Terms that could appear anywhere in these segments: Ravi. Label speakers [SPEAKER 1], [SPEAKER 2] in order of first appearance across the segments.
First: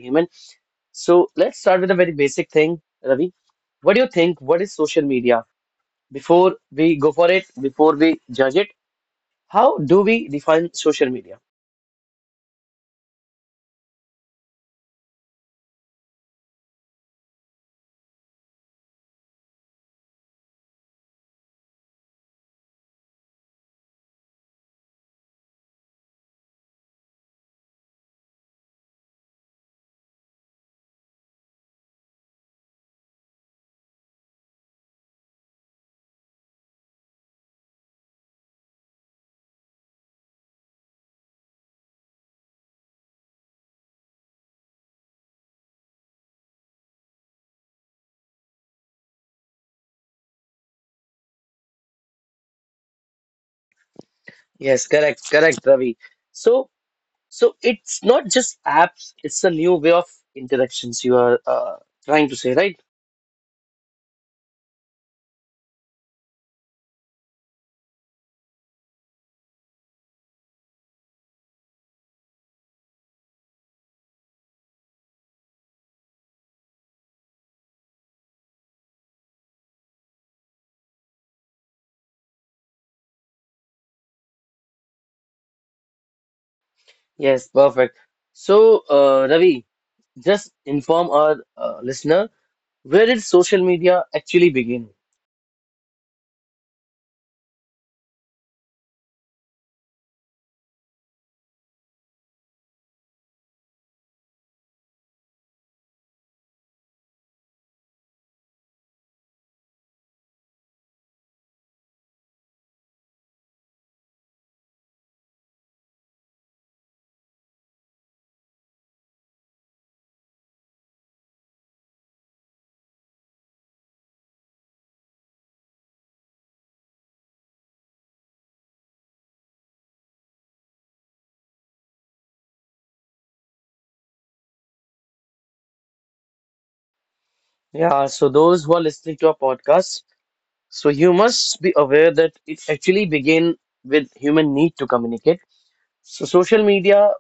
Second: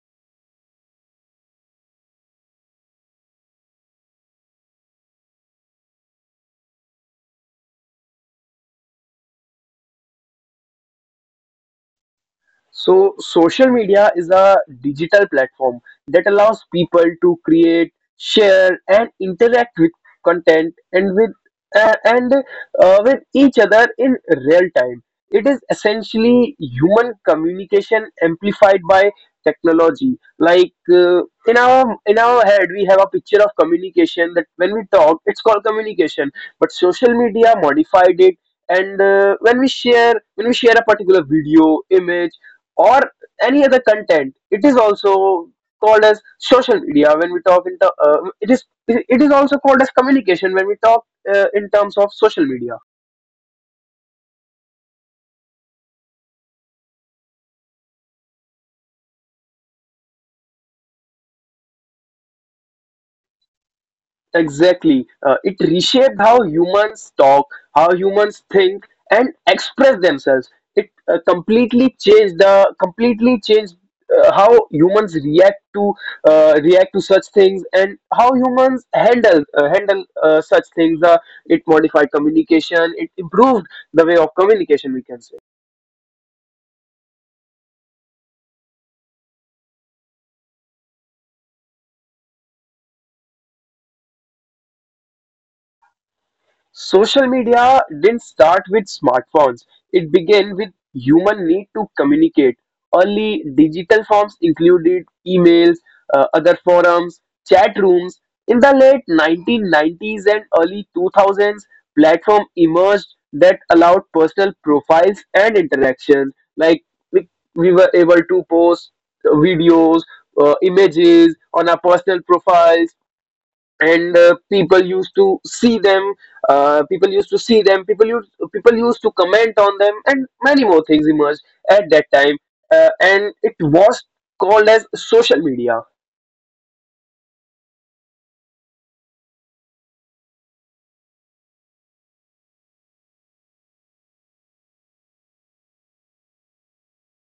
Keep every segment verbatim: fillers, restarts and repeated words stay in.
[SPEAKER 1] human. So let's start with a very basic thing, Ravi. What do you think? What is social media? Before we go for it, before we judge it, how do we define social media?
[SPEAKER 2] So, social media is a digital platform that allows people to create, share, and interact with content and with uh, and uh, with each other in real time. It is essentially human communication amplified by technology. Like, uh, in our in our head, we have a picture of communication that when we talk, it's called communication. But social media modified it, and uh, when we share when we share a particular video image or any other content, it is also called as social media. When we talk in the uh, it is it is also called as communication when we talk uh, in terms of social media.
[SPEAKER 1] Yes, correct, correct, Ravi. So, so it's not just apps, it's a new way of interactions you are uh, trying to say, right?
[SPEAKER 2] Exactly. Uh, it reshaped how humans talk, how humans think, and express themselves. It uh, completely changed the completely changed uh, how humans react to uh, react to such things, and how humans handle uh, handle uh, such things. Uh, it modified communication. It improved the way of communication, we can say.
[SPEAKER 1] Yes, perfect. So, uh, Ravi, just inform our uh, listener, where did social media actually begin?
[SPEAKER 2] Social media didn't start with smartphones. It began with human need to communicate. Early digital forms included emails, uh, other forums, chat rooms. In the late nineteen nineties and early two thousands, platform emerged that allowed personal profiles and interactions. Like, we we were able to post uh, videos, uh, images on our personal profiles, and uh, people used to see them, uh, people used to see them people used, people used to comment on them, and many more things emerged at that time, uh, and it was called as social media.
[SPEAKER 1] Yeah, so those who are listening to our podcast, so you must be aware that it actually began with human need to communicate. So social media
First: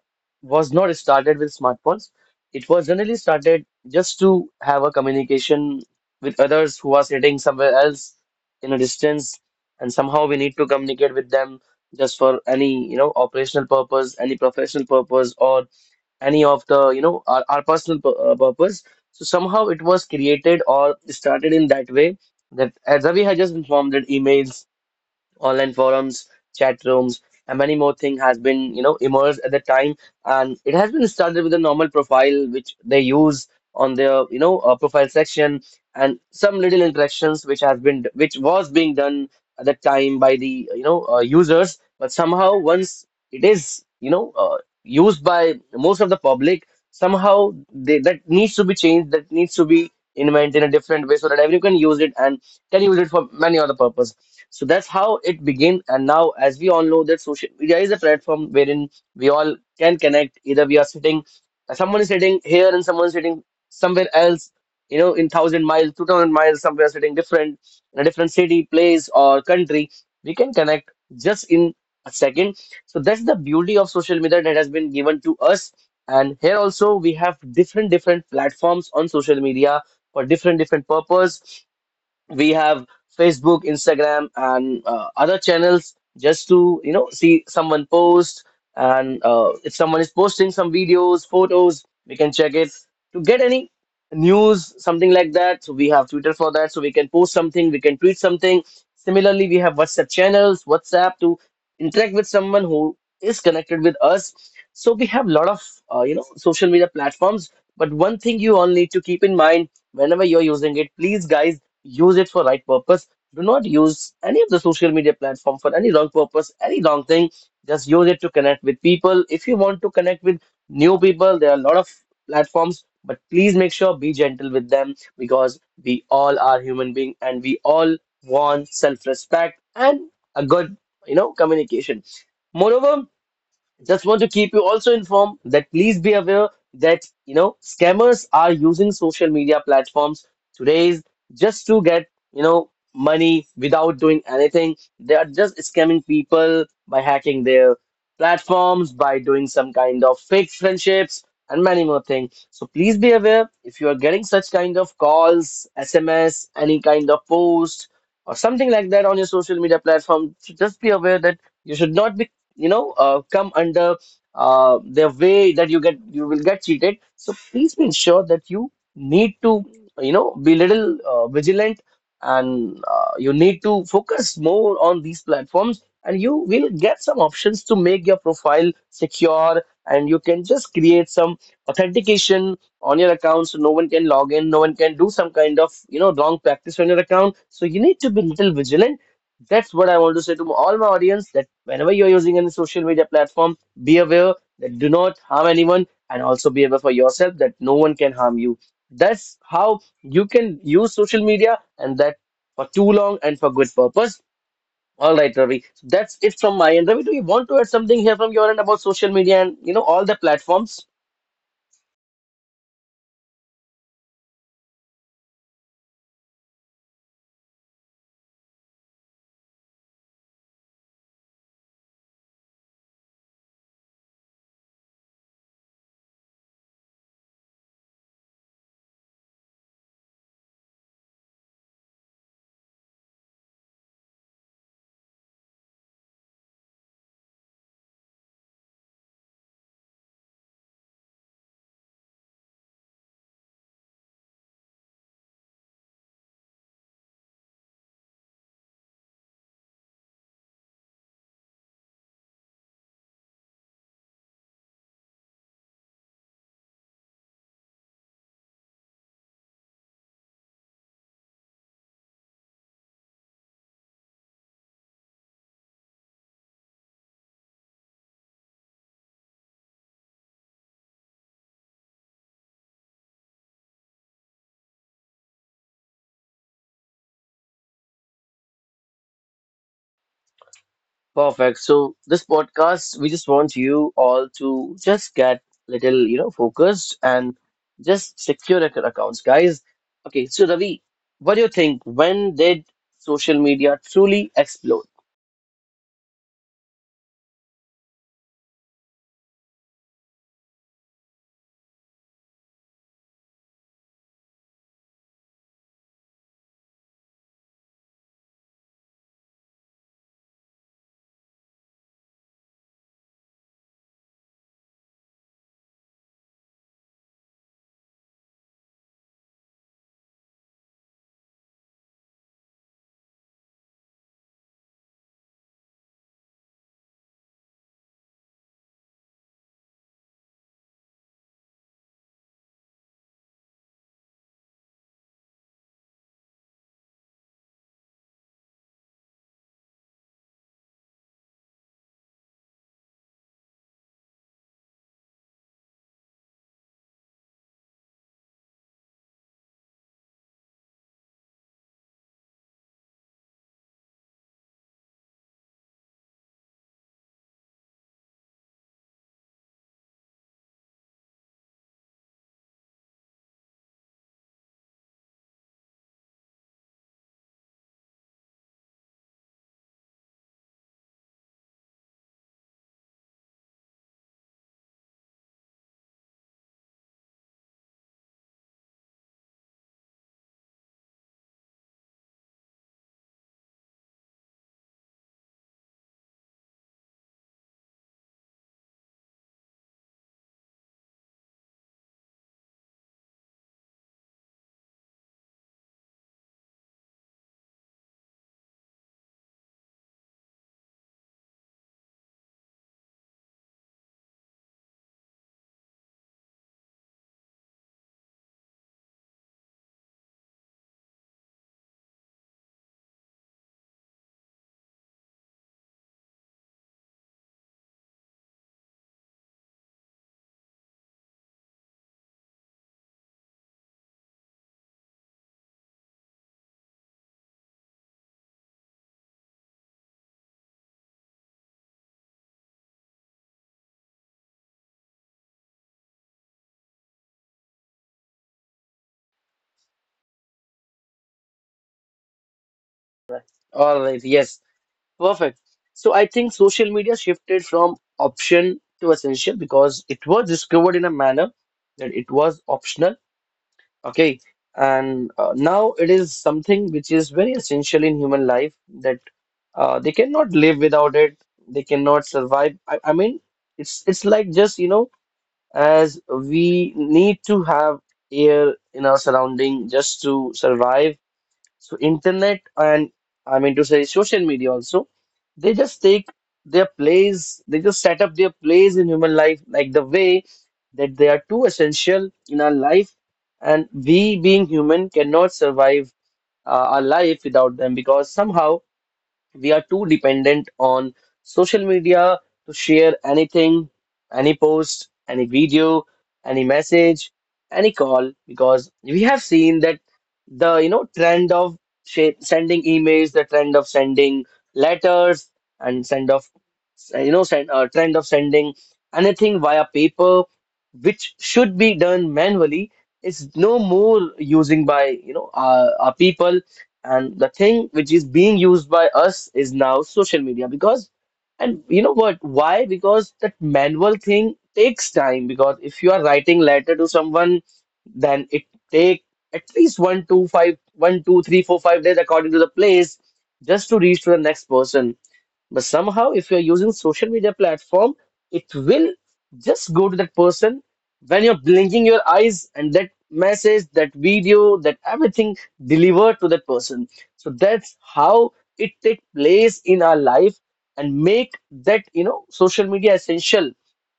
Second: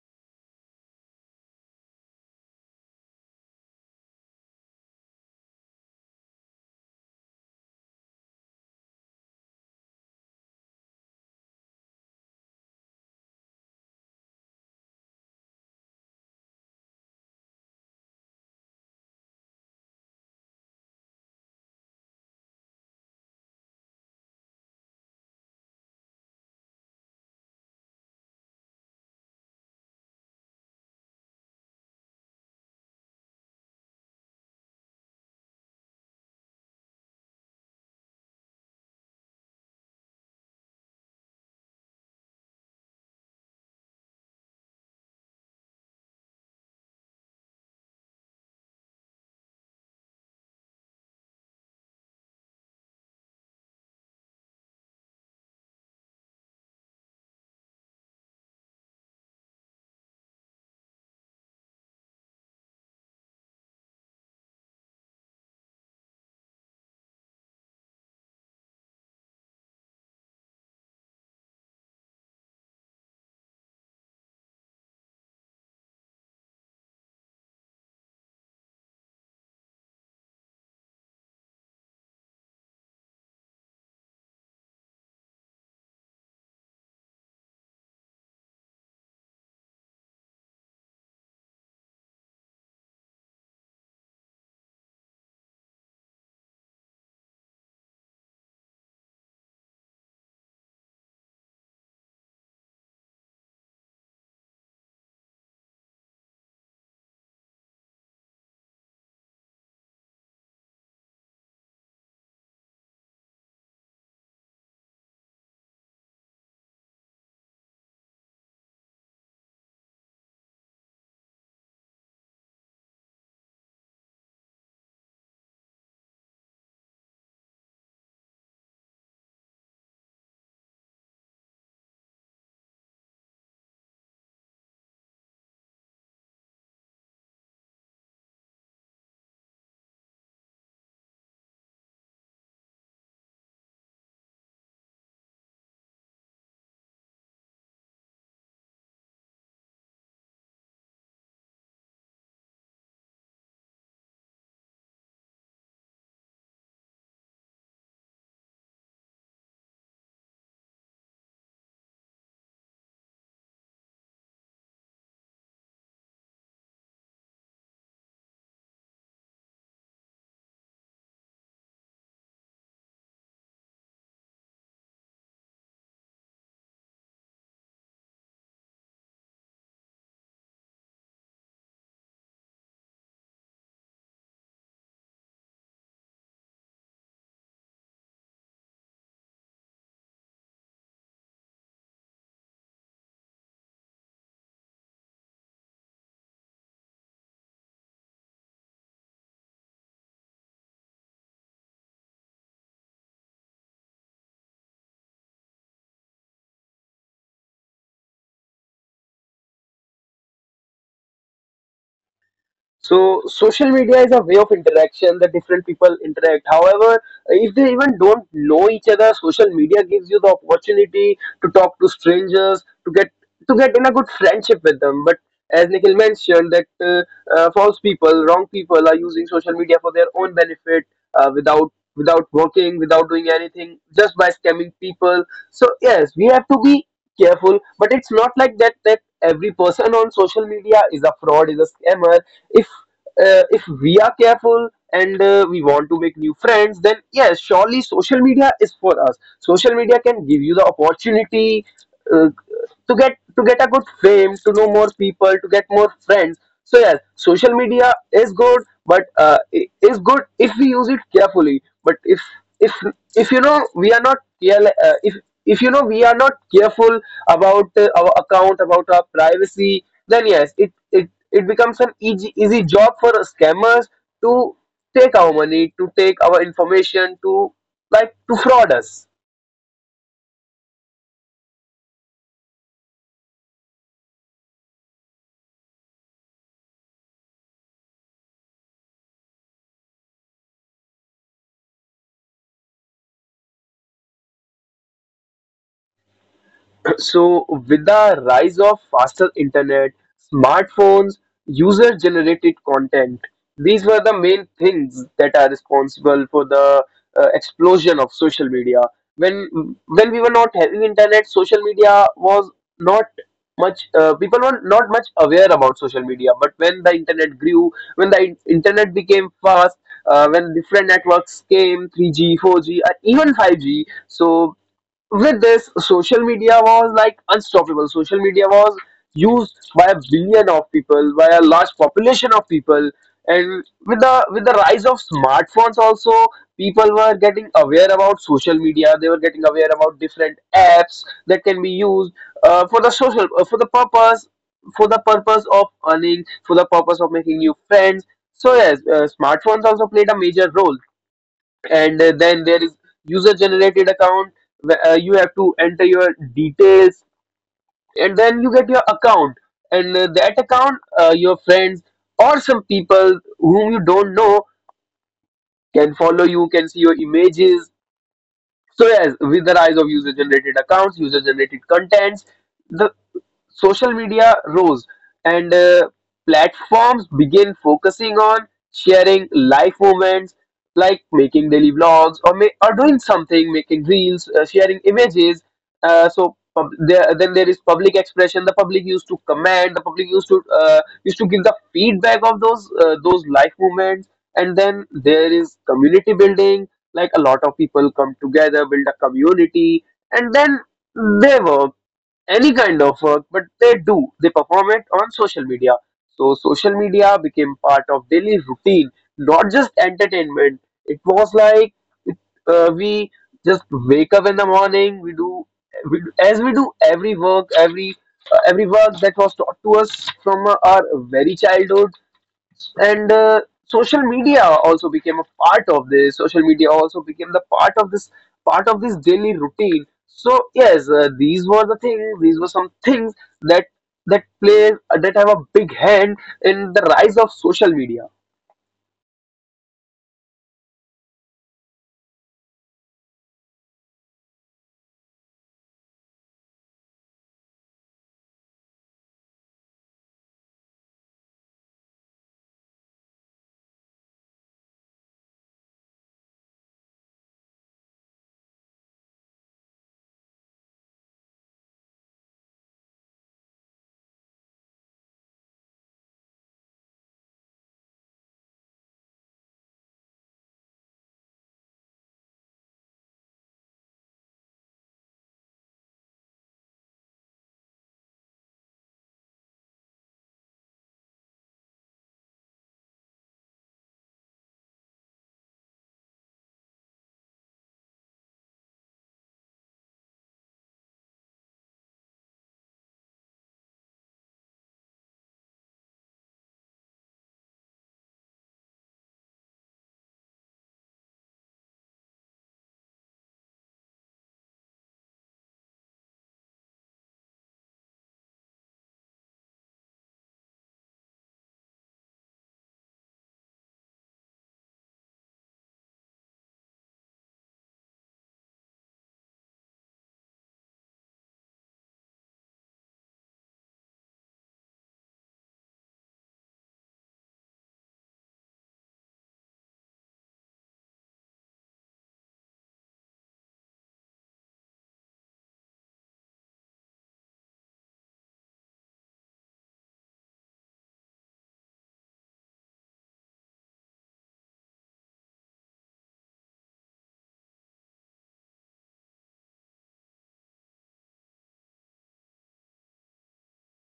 [SPEAKER 1] was not started with smartphones. It was generally started just to have a communication with others who are sitting somewhere else in a distance, and somehow we need to communicate with them just for any, you know, operational purpose, any professional purpose, or any of the, you know, our, our personal pur- uh, purpose. So somehow it was created or started in that way that, as Ravi had just informed, that emails, online forums, chat rooms, and many more things has been, you know, emerged at the time. And it has been started with a normal profile which they use on their, you know, uh, profile section, and some little interactions which has been, which was being done At the time by the, uh, you know, uh, users. But somehow once it is, you know, uh, used by most of the public, somehow they, that needs to be changed, that needs to be invented in a different way so that everyone can use it, and can use it for many other purpose. So that's how it began. And now, as we all know, that social media is a platform wherein we all can connect. Either we are sitting, uh, someone is sitting here and someone is sitting somewhere else, you know, in thousand miles, two thousand miles, somewhere sitting different in a different city, place, or country. We can connect just in a second. So that's the beauty of social media that has been given to us. And here also we have different different platforms on social media for different different purpose. We have Facebook, Instagram, and uh, other channels just to you know see someone post. And uh, if someone is posting some videos, photos, we can check it to get any news, something like that. So we have Twitter for that, so we can post something, we can tweet something. Similarly, we have WhatsApp channels, WhatsApp to interact with someone who is connected with us. So we have a lot of uh, you know social media platforms, but one thing you all need to keep in mind: whenever you're using it, please guys, use it for right purpose. Do not use any of the social media platform for any wrong purpose, any wrong thing. Just use it to connect with people. If you want to connect with new people, there are a lot of platforms, but please make sure, be gentle with them, because we all are human being and we all want self-respect and a good, you know, communication. Moreover, just want to keep you also informed that please be aware that you know scammers are using social media platforms today just to get you know money without doing anything. They are just scamming people by hacking their platforms, by doing some kind of fake friendships and many more things. So please be aware, if you are getting such kind of calls, S M S, any kind of post or something like that on your social media platform, just be aware that you should not be you know uh, come under uh, the way that you get you will get cheated. So please be sure that you need to you know be little uh, vigilant, and uh, you need to focus more on these platforms, and you will get some options to make your profile secure, and you can just create some authentication on your account so no one can log in, no one can do some kind of you know wrong practice on your account. So you need to be little vigilant. That's what I want to say to all my audience: that whenever you're using any social media platform, be aware that do not harm anyone, and also be aware for yourself that no one can harm you. That's how you can use social media, and that for too long and for good purpose. All right, Ravi. So that's it from my end. Ravi, do you want to add something here from your end about social media and you know all the platforms?
[SPEAKER 2] So social media is a way of interaction that different people interact. However, if they even don't know each other, social media gives you the opportunity to talk to strangers, to get to get in a good friendship with them. But as Nikhil mentioned, that uh, uh, false people, wrong people are using social media for their own benefit, uh, without without working, without doing anything, just by scamming people. So yes, we have to be careful, but it's not like that, that every person on social media is a fraud, is a scammer. if uh, if we are careful, and uh, we want to make new friends, then yes, surely social media is for us. Social media can give you the opportunity uh, to get to get a good fame, to know more people, to get more friends. So yes, social media is good, but uh, i- is good if we use it carefully. But if if if you know, we are not carel- uh, if if you know, we are not careful about uh, our account, about our privacy, then yes, it it it becomes an easy easy job for scammers to take our money, to take our information, to like, to fraud us.
[SPEAKER 1] Perfect. So this podcast, we just want you all to just get little, you know, focused and just secure ac- accounts, guys. Okay, so Ravi, what do you think? When did social media truly explode?
[SPEAKER 2] So, with the rise of faster internet, smartphones, user generated content, these were the main things that are responsible for the uh, explosion of social media. When when we were not having internet, social media was not much, uh, people were not much aware about social media. But when the internet grew, when the in- internet became fast, uh, when different networks came, three G four G and even five G, so with this, social media was like unstoppable. Social media was used by a billion of people, by a large population of people. And with the with the rise of smartphones also, people were getting aware about social media. They were getting aware about different apps that can be used uh, for the social uh, for the purpose, for the purpose of earning, for the purpose of making new friends. So yes, uh, smartphones also played a major role. And uh, then there is user generated account, where uh, you have to enter your details, and then you get your account. And uh, that account, uh, your friends or some people whom you don't know can follow you, can see your images. So yes, with the rise of user generated accounts, user generated contents, the social media rose. And uh, platforms began focusing on sharing life moments, like making daily vlogs, or, ma- or doing something, making reels, uh, sharing images. Uh, so pub- there, then there is public expression. The public used to comment, the public used to uh, used to give the feedback of those uh, those life moments. And then there is community building, like a lot of people come together, build a community. And then they were any kind of work, but they do, they perform it on social media. So social media became part of daily routine, not just entertainment. It was like it, uh, we just wake up in the morning. We do, we do as we do every work, every uh, every work that was taught to us from our very childhood. And uh, social media also became a part of this. Social media also became the part of this part of this daily routine. So yes, uh, these were the things, these were some things that that play that have a big hand in the rise of social media.
[SPEAKER 1] All right, yes, perfect. So I think social media shifted from option to essential because it was discovered in a manner that it was optional. Okay, and uh, now it is something which is very essential in human life, that uh, they cannot live without it. They cannot survive. I, I mean, it's it's like just you know, as we need to have air in our surrounding just to survive. So internet and, I mean to say, social media also, they just take their place, they just set up their place in human life, like the way that they are too essential in our life, and we being human cannot survive uh, our life without them, because somehow we are too dependent on social media to share anything, any post, any video, any message, any call, because we have seen that the you know trend of sh- sending emails, the trend of sending letters, and send of you know send, uh, trend of sending anything via paper, which should be done manually, is no more using by you know uh, our people, and the thing which is being used by us is now social media. Because, and you know what? Why? Because that manual thing takes time. Because if you are writing letter to someone, then it take at least one, two, five, one, two, three, four, five days according to the place, just to reach to the next person. But somehow, if you're using social media platform, it will just go to that person when you're blinking your eyes, and that message, that video, that everything delivered to that person. So that's how it take place in our life and make that, you know, social media essential.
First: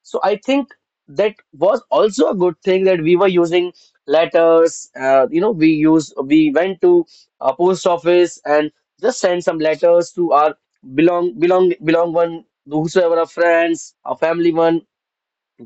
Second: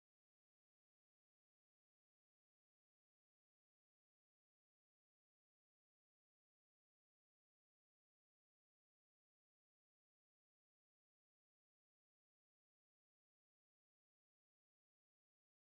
[SPEAKER 1] So I think that was also a good thing, that we were using letters. uh, you know, we use we went to a post office and just send some letters to our belong belong belong one, whosoever, a friends, a family one,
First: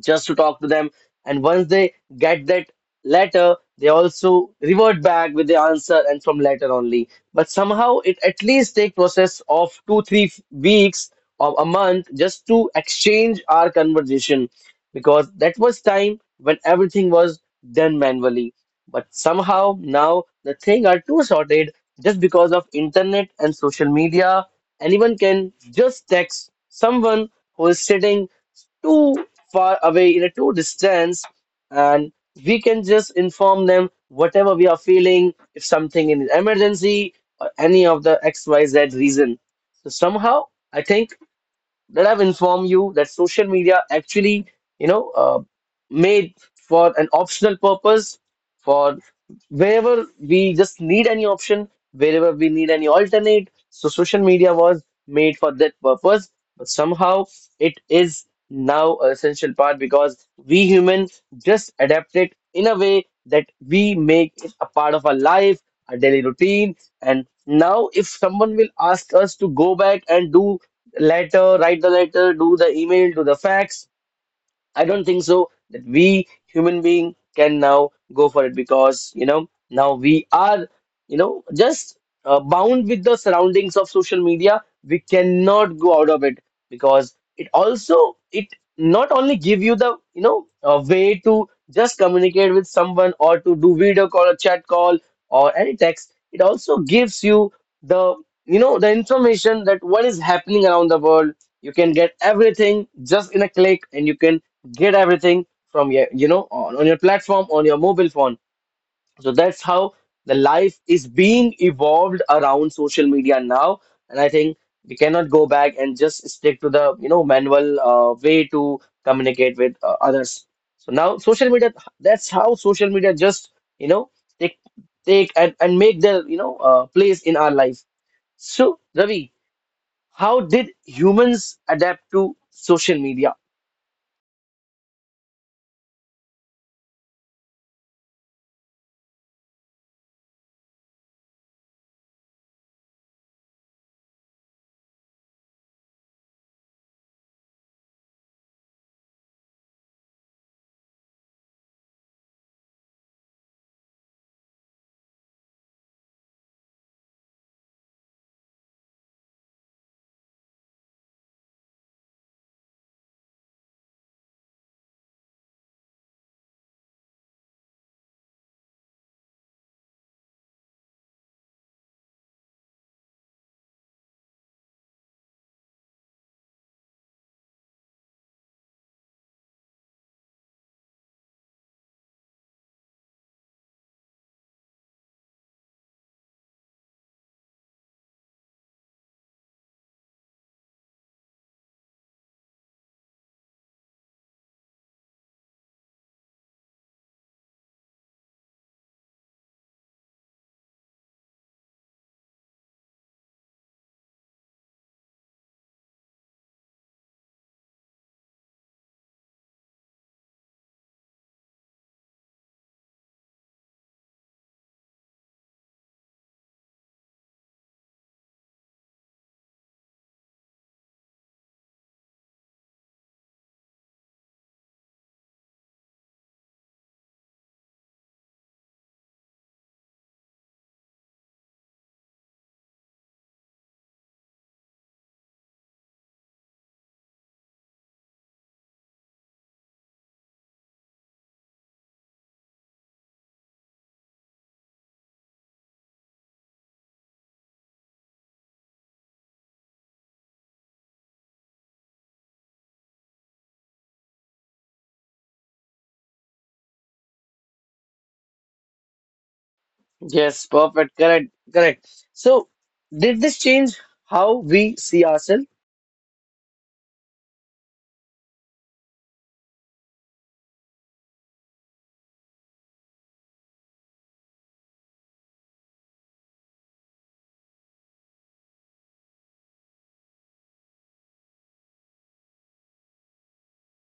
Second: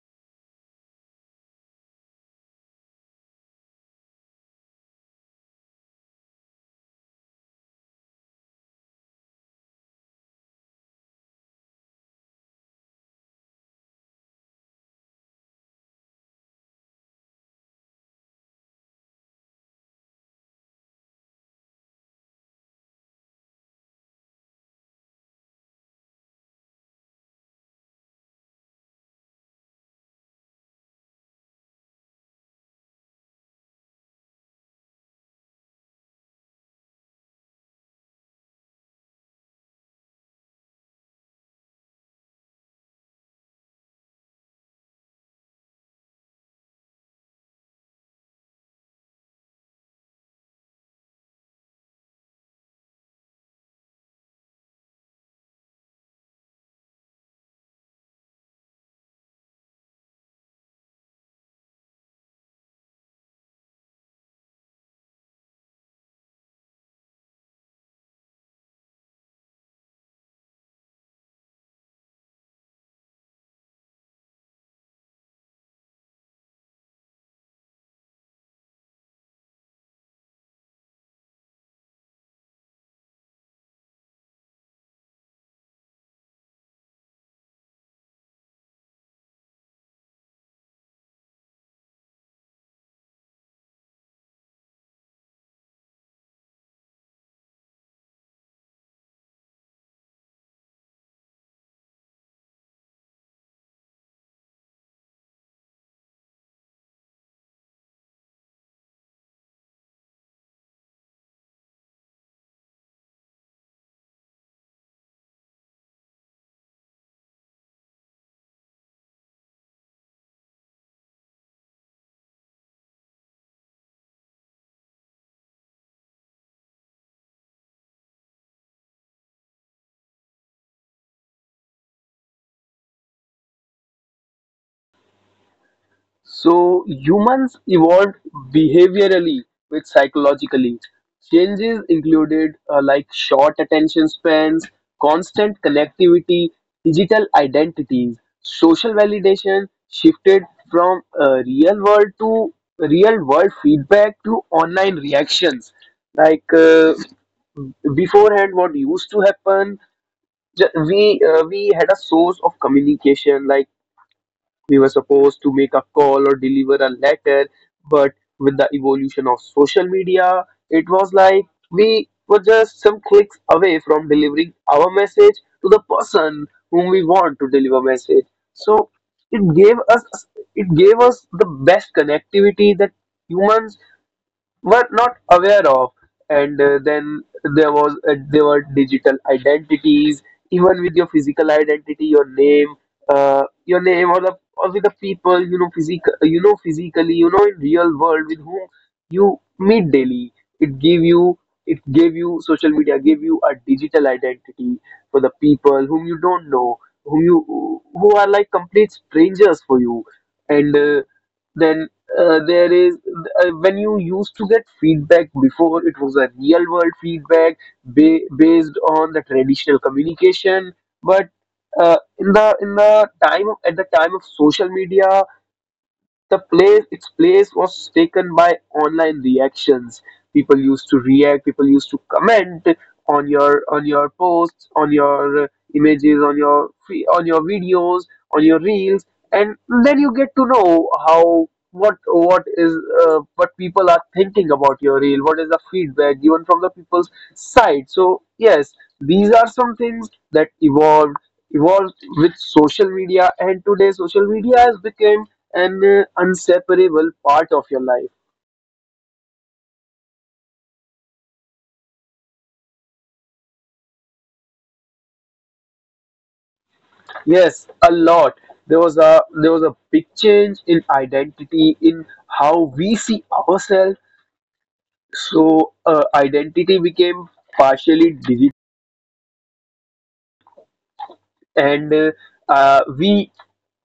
[SPEAKER 1] just to talk to them. And once they get that letter, they also revert back with the answer, and from letter only. But somehow it at least take process of two, three f- weeks or a month just to exchange our conversation, because that was time when everything was done manually. But somehow now the thing are too sorted, just because of internet and social media. Anyone can just text someone who is sitting too far away in a too distance, and we can just inform them whatever we are feeling, if something in emergency or any of the XYZ reason. So somehow I think that I've informed you that social media actually, you know, uh, made for an optional purpose, for wherever we just need any option, wherever we need any alternate. So social media was made for that purpose, but somehow it is now an essential part, because we humans just adapt it in a way that we make it a part of our life, our daily routine. And now if someone will ask us to go back and do letter, write the letter, do the email, do the fax, I don't think so that we human being can now go for it, because you know now we are you know just uh, bound with the surroundings of social media. We cannot go out of it, because it also it not only give you the you know a way to just communicate with someone or to do video call or chat call or any text. It also gives you the you know the information that what is happening around the world. You can get everything just in a click, and you can get everything from your you know on, on your platform, on your mobile phone. So that's how the life is being evolved around social media now, and I think we cannot go back and just stick to the you know manual uh, way to communicate with uh, others. So now social media, that's how social media just you know take take and, and make their you know uh, place in our life. So Ravi, how did humans adapt to social media?
[SPEAKER 2] So humans evolved behaviorally with psychologically. Changes included, uh, like, short attention spans, constant connectivity, digital identities, social validation shifted from uh, real world to real world feedback to online reactions. Like, uh, beforehand, what used to happen, ju- we uh, we had a source of communication, like, we were supposed to make a call or deliver a letter, but with the evolution of social media, it was like we were just some clicks away from delivering our message to the person whom we want to deliver message. So it gave us it gave us the best connectivity that humans were not aware of. And uh, then there was, uh, there were digital identities. Even with your physical identity, your name, uh, your name, or the, or with the people you know physical, you know, physically, you know, in real world, with whom you meet daily, it gave you, it gave you social media gave you a digital identity for the people whom you don't know, whom you, who are like complete strangers for you. And uh, then uh, there is uh, when you used to get feedback, before it was a real world feedback ba- based on the traditional communication. But uh, in the in the time of, at the time of social media, the place, its place was taken by online reactions. People used to react, people used to comment on your on your posts, on your uh, images, on your fe- on your videos, on your reels. And then you get to know how, what what is uh, what people are thinking about your reel, what is the feedback given from the people's side. So yes, these are some things that evolved evolved with social media, and today social media has become an uh, inseparable part of your life.
[SPEAKER 1] Yes, perfect. Correct. Correct. So, did this change how we see ourselves?
[SPEAKER 2] Yes, a lot. There was a, there was a big change in identity, in how we see ourselves. So uh, identity became partially digital. And uh, uh, we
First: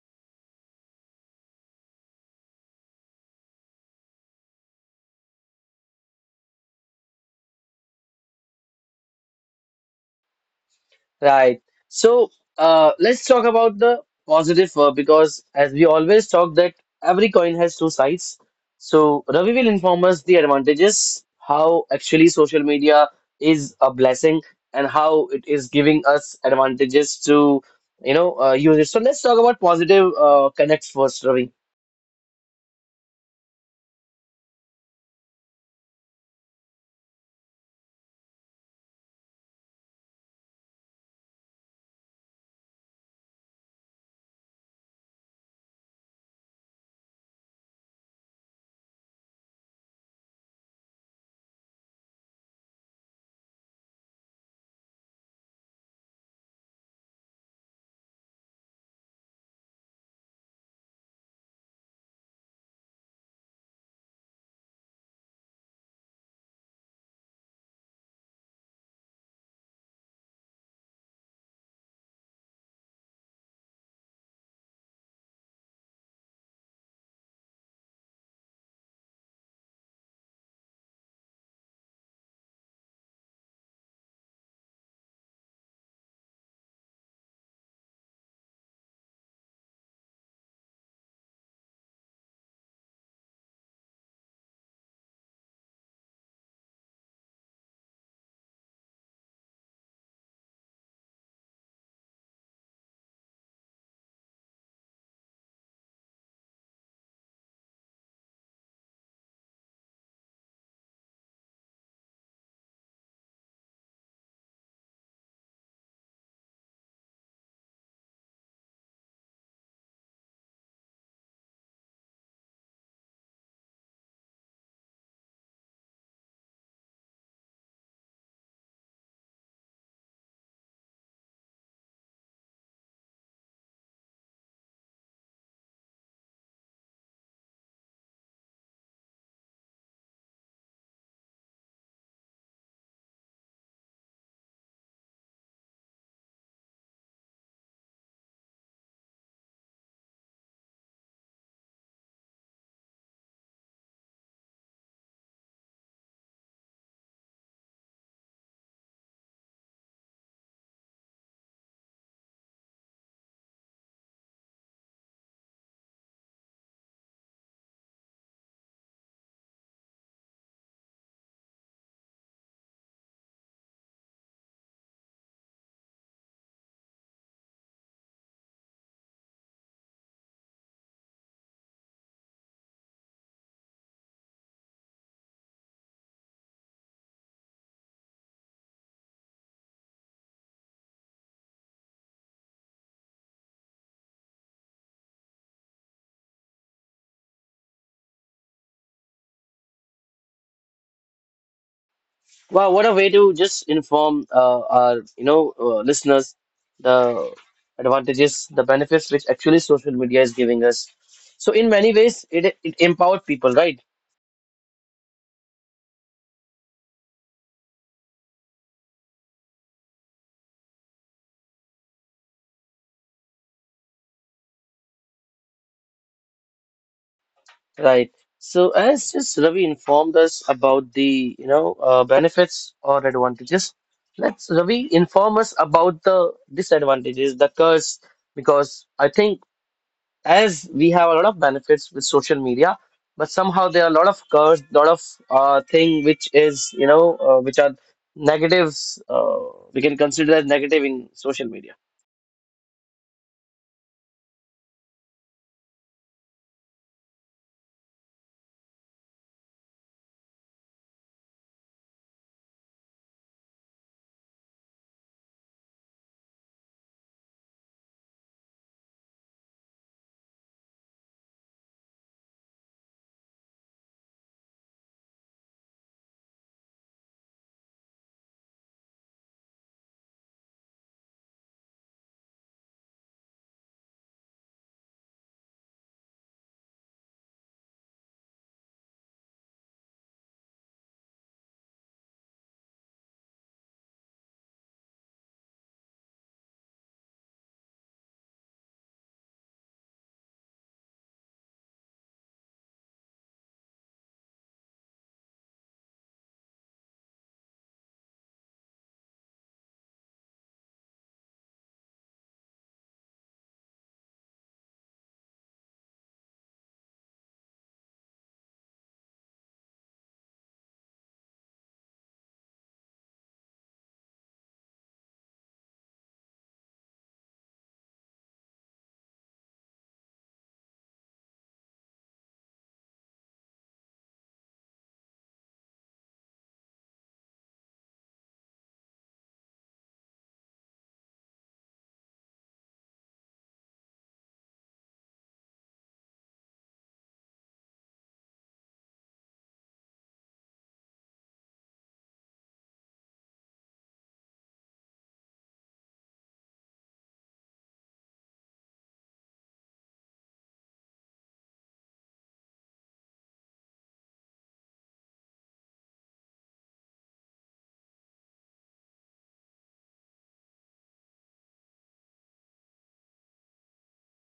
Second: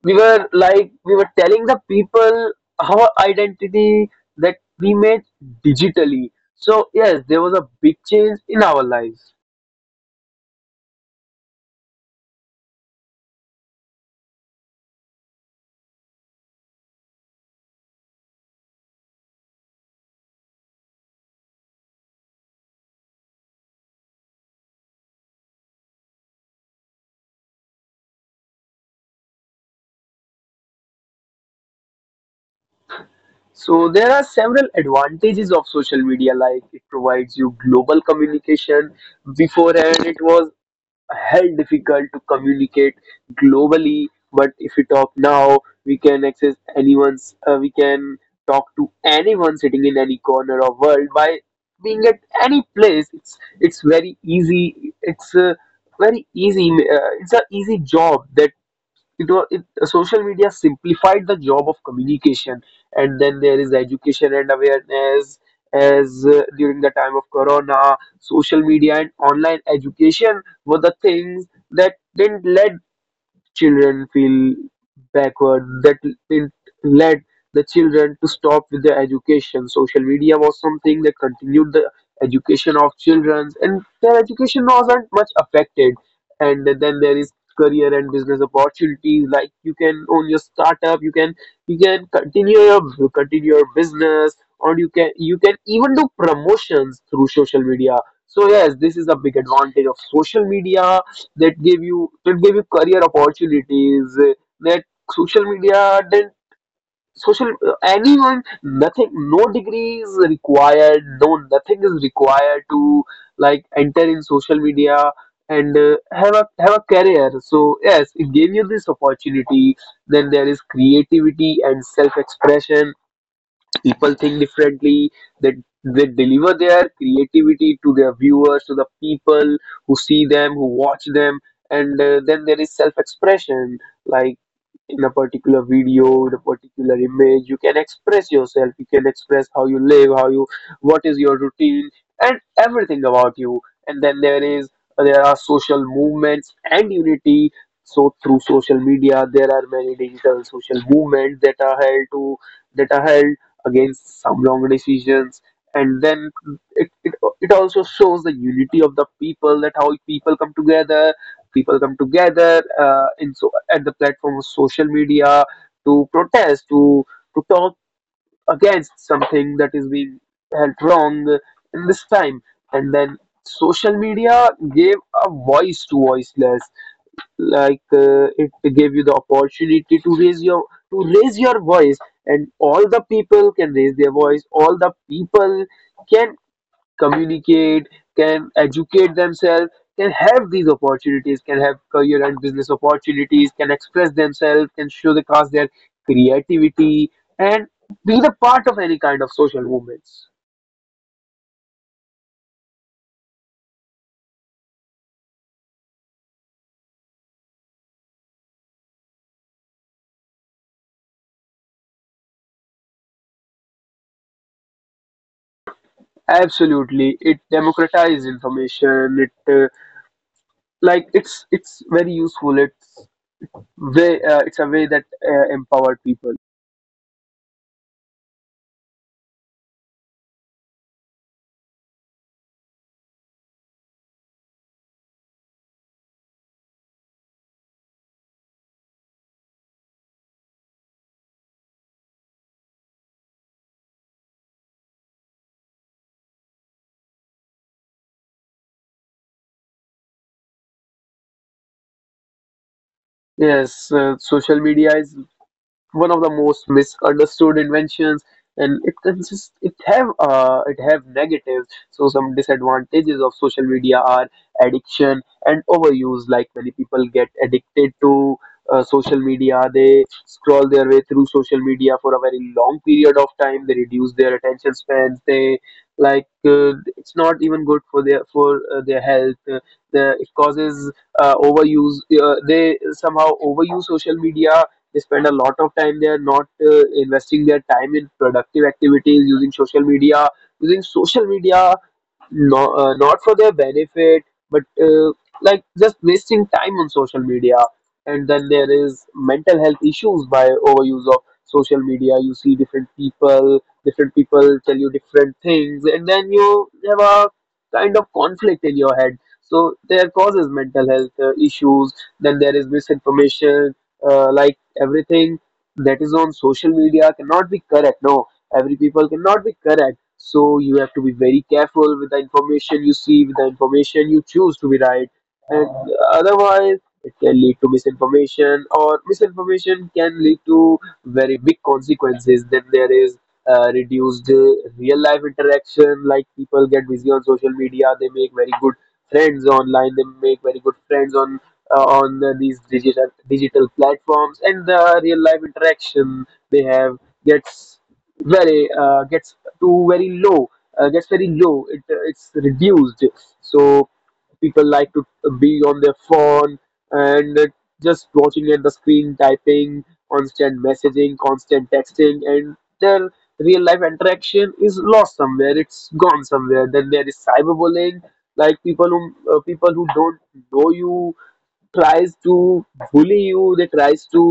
[SPEAKER 2] we were like we were telling the people our identity that we made digitally. So yes, there was a big change in our lives.
[SPEAKER 1] Right. So, uh, let's talk about the positive uh, because, as we always talk, that every coin has two sides. So, Ravi will inform us the advantages, how actually social media is a blessing, and how it is giving us advantages to, you know, uh, use it. So, let's talk about positive uh, connects first, Ravi.
[SPEAKER 2] So there are several advantages of social media, like it provides you global communication. Beforehand, it was hell difficult to communicate globally. But if we talk now, we can access anyone's. Uh, we can talk to anyone sitting in any corner of world by being at any place. It's it's very easy. It's a very easy. Uh, it's an easy job, that it was it, uh, social media simplified the job of communication. And then there is education and awareness. As uh, during the time of corona, social media and online education were the things that didn't let children feel backward. That it led the children to stop with their education. Social media was something that continued the education of children, and their education wasn't much affected. And then there is career and business opportunities. Like, you can own your startup, you can you can continue your continue your business, or you can you can even do promotions through social media. So yes, this is a big advantage of social media, that gave you that gave you career opportunities. Uh, that social media didn't, social uh, anyone, nothing. No degree is required, no nothing is required to, like, enter in social media and uh, have a have a career. So yes, it gave you this opportunity. Then there is creativity and self expression. People think differently. They they deliver their creativity to their viewers, to the people who see them, who watch them. And uh, then there is self expression, like, in a particular video, in a particular image, you can express yourself, you can express how you live, how you what is your routine and everything about you. And then there is there are social movements and unity. So through social media, there are many digital social movements that are held to that are held against some wrong decisions. And then it, it, it also shows the unity of the people, that how people come together. People come together uh, in, so at, the platform of social media to protest, to to talk against something that is being held wrong in this time. And then social media gave a voice to voiceless. Like, uh, it gave you the opportunity to raise your to raise your voice and all the people can raise their voice, all the people can communicate, can educate themselves, can have these opportunities, can have career and business opportunities, can express themselves, can show the showcase their creativity, and be the part of any kind of social movements.
[SPEAKER 1] Wow, what a way to just inform uh, our, you know, uh, listeners the advantages, the benefits which actually social media is giving us. So in many ways, it it empowered people, right?
[SPEAKER 2] Absolutely, it democratizes information. It uh, like it's it's very useful. It's way uh, it's a way that uh, empowered people.
[SPEAKER 1] Right. So as just Ravi informed us about the, you know, uh, benefits or advantages, let's Ravi inform us about the disadvantages, the curse, because I think as we have a lot of benefits with social media, but somehow there are a lot of curse, lot of uh, thing which is you know uh, which are negatives. Uh, we can consider as negative in social media.
[SPEAKER 2] Yes, uh, social media is one of the most misunderstood inventions, and it consists it have uh, it have negatives. So some disadvantages of social media are addiction and overuse. Like, many people get addicted to uh, social media. They scroll their way through social media for a very long period of time. They reduce their attention spans. They, like, uh, it's not even good for their, for uh, their health. Uh, the, it causes uh, overuse. Uh, they somehow overuse social media. They spend a lot of time there, not uh, investing their time in productive activities, using social media, using social media no, uh, not for their benefit, but uh, like just wasting time on social media. And then there is mental health issues by overuse of social media. You see different people, different people tell you different things, and then you have a kind of conflict in your head. So there causes mental health uh, issues. Then there is misinformation. Uh, like everything that is on social media cannot be correct. No, every people cannot be correct, so you have to be very careful with the information you see, with the information you choose to be right, and otherwise it can lead to misinformation, or misinformation can lead to very big consequences. Then there is uh, reduced uh, real life interaction. Like, people get busy on social media, they make very good friends online, they make very good friends on, uh, on uh, these digital digital platforms, and the real life interaction they have gets very uh, gets too very low, uh, gets very low it, uh, it's reduced. So people like to be on their phone, and uh, just watching at the screen, typing, constant messaging, constant texting, and their real life interaction is lost somewhere, it's gone somewhere. Then there is cyberbullying. Like, people who uh, people who don't know you tries to bully you. they tries to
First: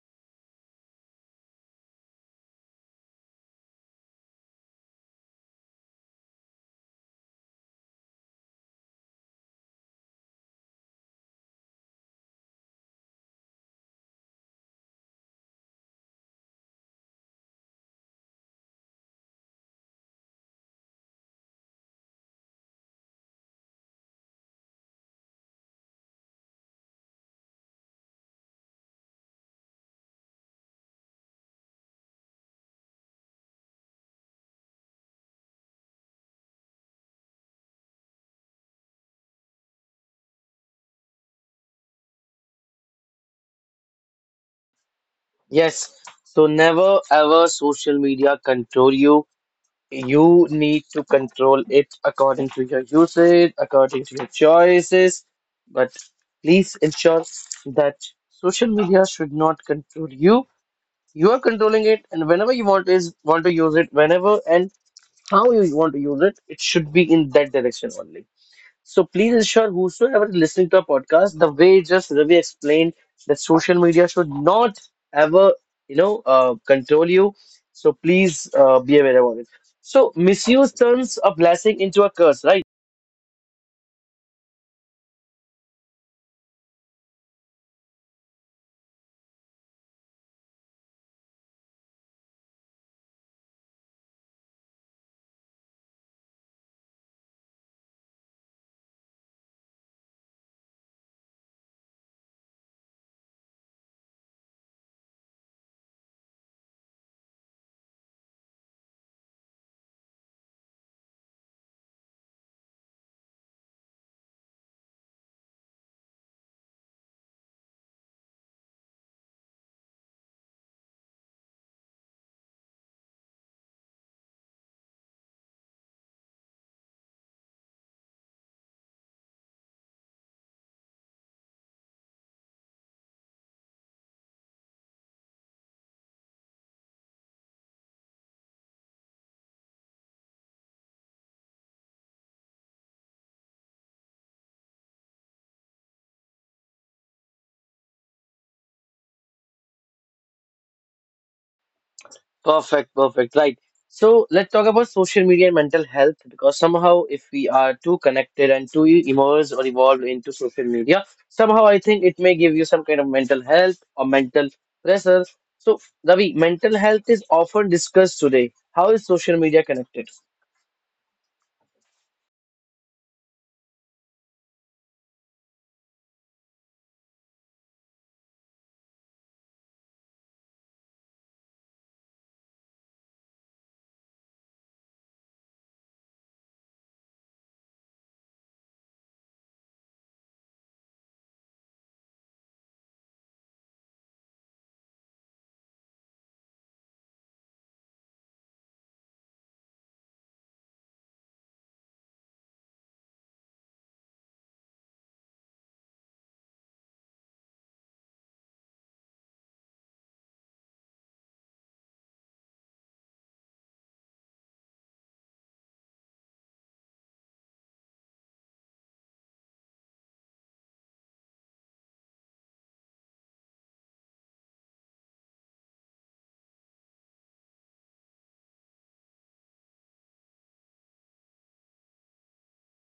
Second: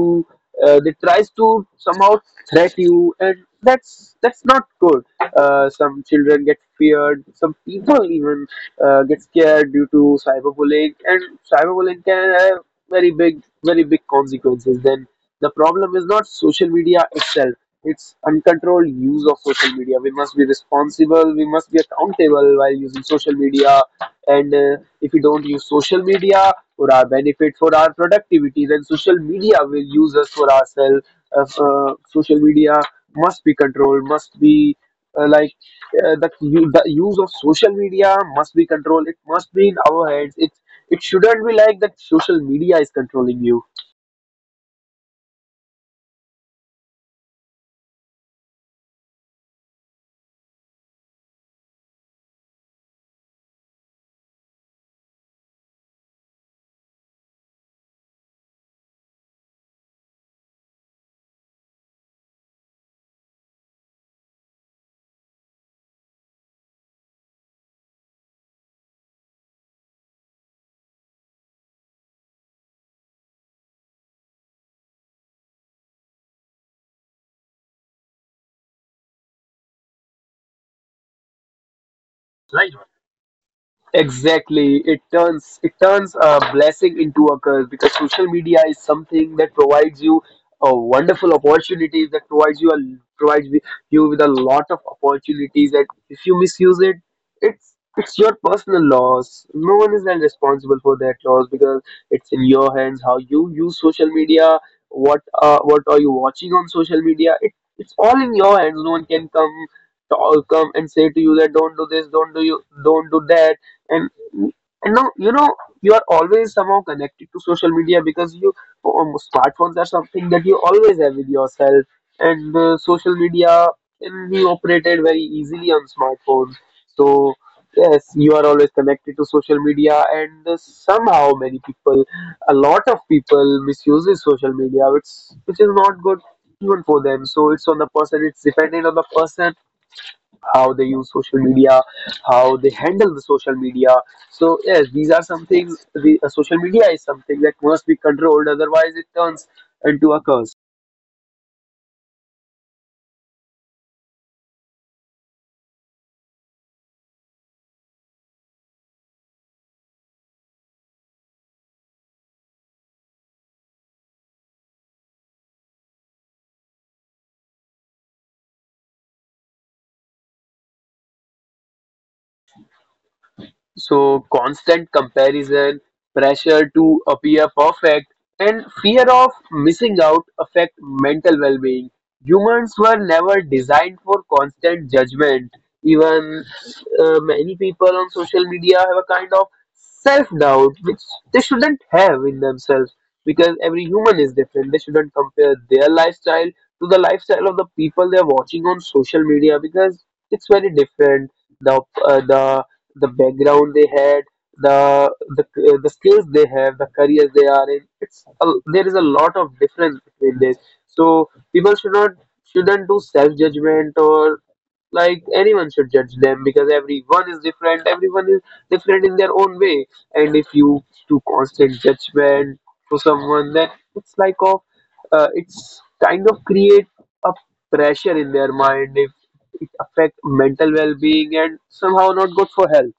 [SPEAKER 2] uh, they tries to somehow threat you, and that's that's not good. Uh, some children get feared, some people even uh, get scared due to cyberbullying, and cyberbullying can have very big very big consequences. Then the problem is not social media itself, it's uncontrolled use of social media. We must be responsible, we must be accountable while using social media. And uh, if we don't use social media for our benefit, for our productivity, then social media will use us for ourselves. Uh, uh, social media must be controlled, must be uh, like uh, the, u- the use of social media must be controlled, it must be in our heads, it it shouldn't be like that social media is controlling you.
[SPEAKER 1] Yes. So never ever social media control you. You need to control it according to your usage, according to your choices. But please ensure that social media should not control you. You are controlling it, and whenever you want is want to use it, whenever and how you want to use it, it should be in that direction only. So please ensure whosoever is listening to our podcast, the way just Ravi explained that social media should not ever, you know, uh, control you. So please uh, be aware about it. So misuse turns a blessing into a curse, right?
[SPEAKER 2] Right. Exactly. It turns it turns a blessing into a curse because social media is something that provides you a wonderful opportunities, that provides you a provides wi- you with a lot of opportunities, that if you misuse it, it's it's your personal loss. No one is then responsible for that loss, because it's in your hands how you use social media, what, uh, what are you watching on social media. It, it's all in your hands. No one can come to all come and say to you that don't do this, don't do you, don't do that. And and now, you know, you are always somehow connected to social media because you, um, smartphones are something that you always have with yourself, and uh, social media can be operated very easily on smartphones. So yes, you are always connected to social media, and uh, somehow many people, a lot of people misuses social media, which which is not good, even for them. So it's on the person, it's dependent on the person how they use social media, how they handle the social media. So yes, these are some things. The uh, social media is something that must be controlled. Otherwise, it turns into a curse.
[SPEAKER 1] Perfect, perfect. Right. So let's talk about social media and mental health because somehow, if we are too connected and too immersed or evolved into social media, somehow I think it may give you some kind of mental health or mental pressure. So, Ravi, mental health is often discussed today. How is social media connected?
[SPEAKER 2] So, constant comparison, pressure to appear perfect, and fear of missing out affect mental well being. Humans were never designed for constant judgment. Even uh, many people on social media have a kind of self doubt, which they shouldn't have in themselves, because every human is different. They shouldn't compare their lifestyle to the lifestyle of the people they are watching on social media, because it's very different. The uh, the the background they had, the the the skills they have, the careers they are in. It's a, there is a lot of difference between this. So people should not shouldn't do self judgment, or like anyone should judge them, because everyone is different. Everyone is different in their own way. And if you do constant judgment for someone, then it's like of uh, it's kind of create a pressure in their mind, if it affect mental well-being and somehow not good for health.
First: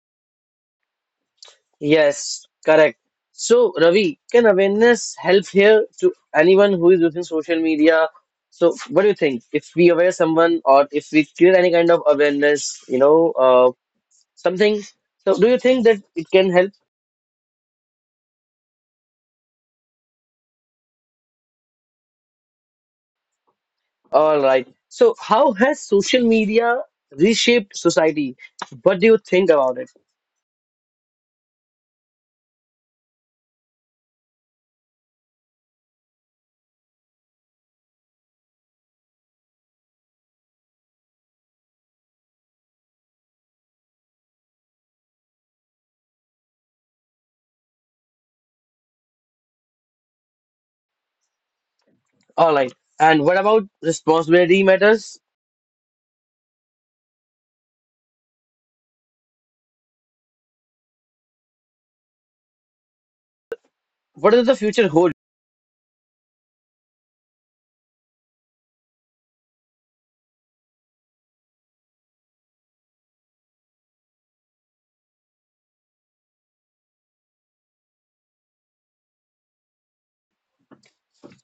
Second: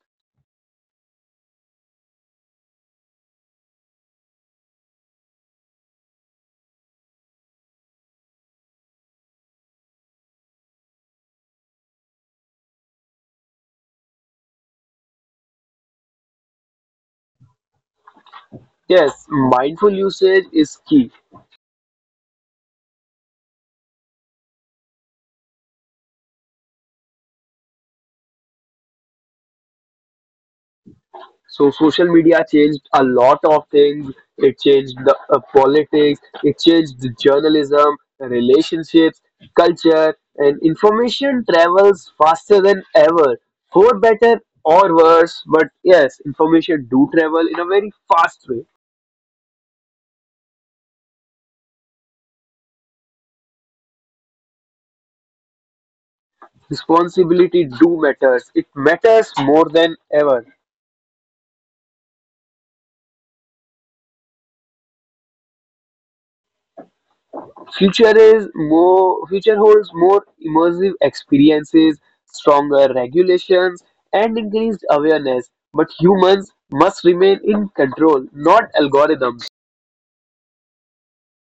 [SPEAKER 1] Yes, correct. So, Ravi, can awareness help here to anyone who is using social media? So, what do you think? If we aware someone or if we create any kind of awareness, you know, uh, something, so do you think that it can help?
[SPEAKER 2] Yes, mindful usage is key.
[SPEAKER 1] All right. So, how has social media reshaped society? What do you think about it?
[SPEAKER 2] So social media changed a lot of things. It changed the uh, politics, it changed the journalism, the relationships, culture, and information travels faster than ever. For better or worse, but yes, information do travel in a very fast way.
[SPEAKER 1] All right. And what about responsibility matters?
[SPEAKER 2] Responsibility do matters. It matters more than ever.
[SPEAKER 1] What does the future hold?
[SPEAKER 2] Future is more future holds more immersive experiences, stronger regulations, and increased awareness. But humans must remain in control, not algorithms.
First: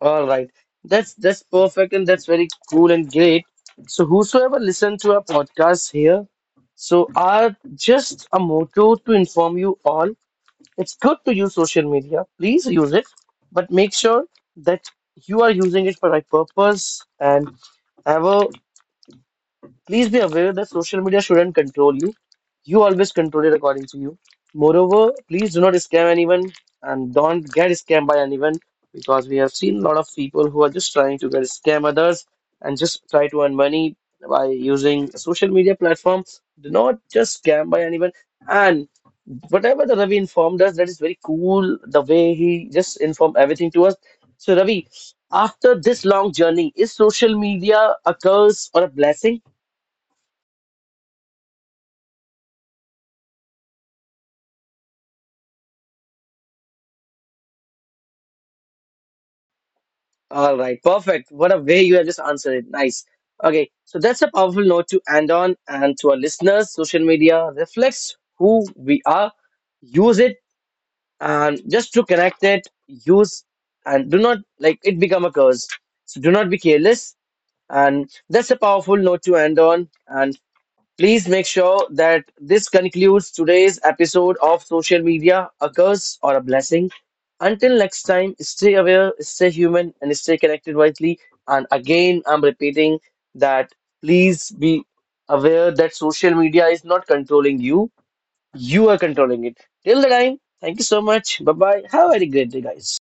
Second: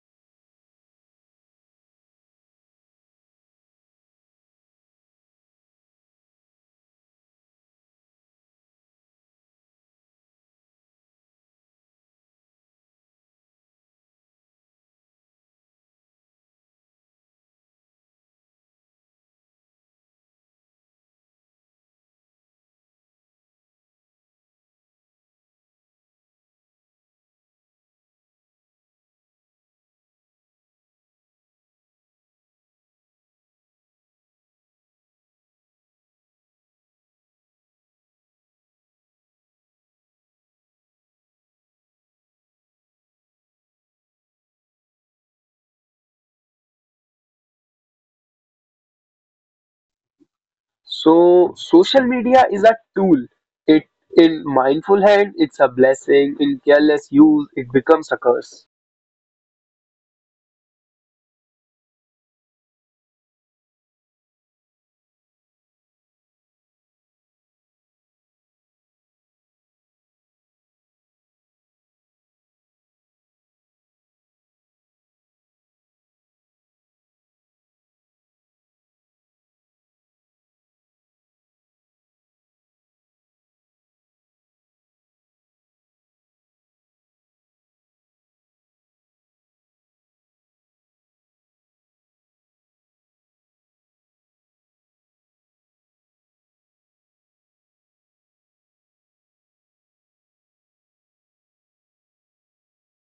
[SPEAKER 1] All right. That's that's perfect and that's very cool and great. So whosoever listen to our podcast here, so our just a motto to inform you all. It's good to use social media. Please use it, but make sure that you are using it for right purpose and have a Please be aware that social media shouldn't control you. You always control it according to you. Moreover, please do not scam anyone and don't get scammed by anyone because we have seen a lot of people who are just trying to get scam others and just try to earn money by using social media platforms. Do not just scam by anyone. And whatever the Ravi informed us, that is very cool. The way he just informed everything to us. So Ravi, after this long journey, is social media a curse or a blessing?
[SPEAKER 2] So social media is a tool. It, in mindful hand, it's a blessing. In careless use, it becomes a curse.
[SPEAKER 1] All right, perfect. What a way you have just answered it. Nice. Okay, so that's a powerful note to end on. And to our listeners, social media reflects who we are. Use it and just to connect it, use and do not like it become a curse. So do not be careless. And that's a powerful note to end on. And. Please make sure that this concludes today's episode of Social Media, a curse or a blessing. Until next time, stay aware, stay human, and stay connected wisely. And again, I'm repeating that please be aware that social media is not controlling you, you are controlling it. Till the time, thank you so much. Bye bye. Have a very great day, guys.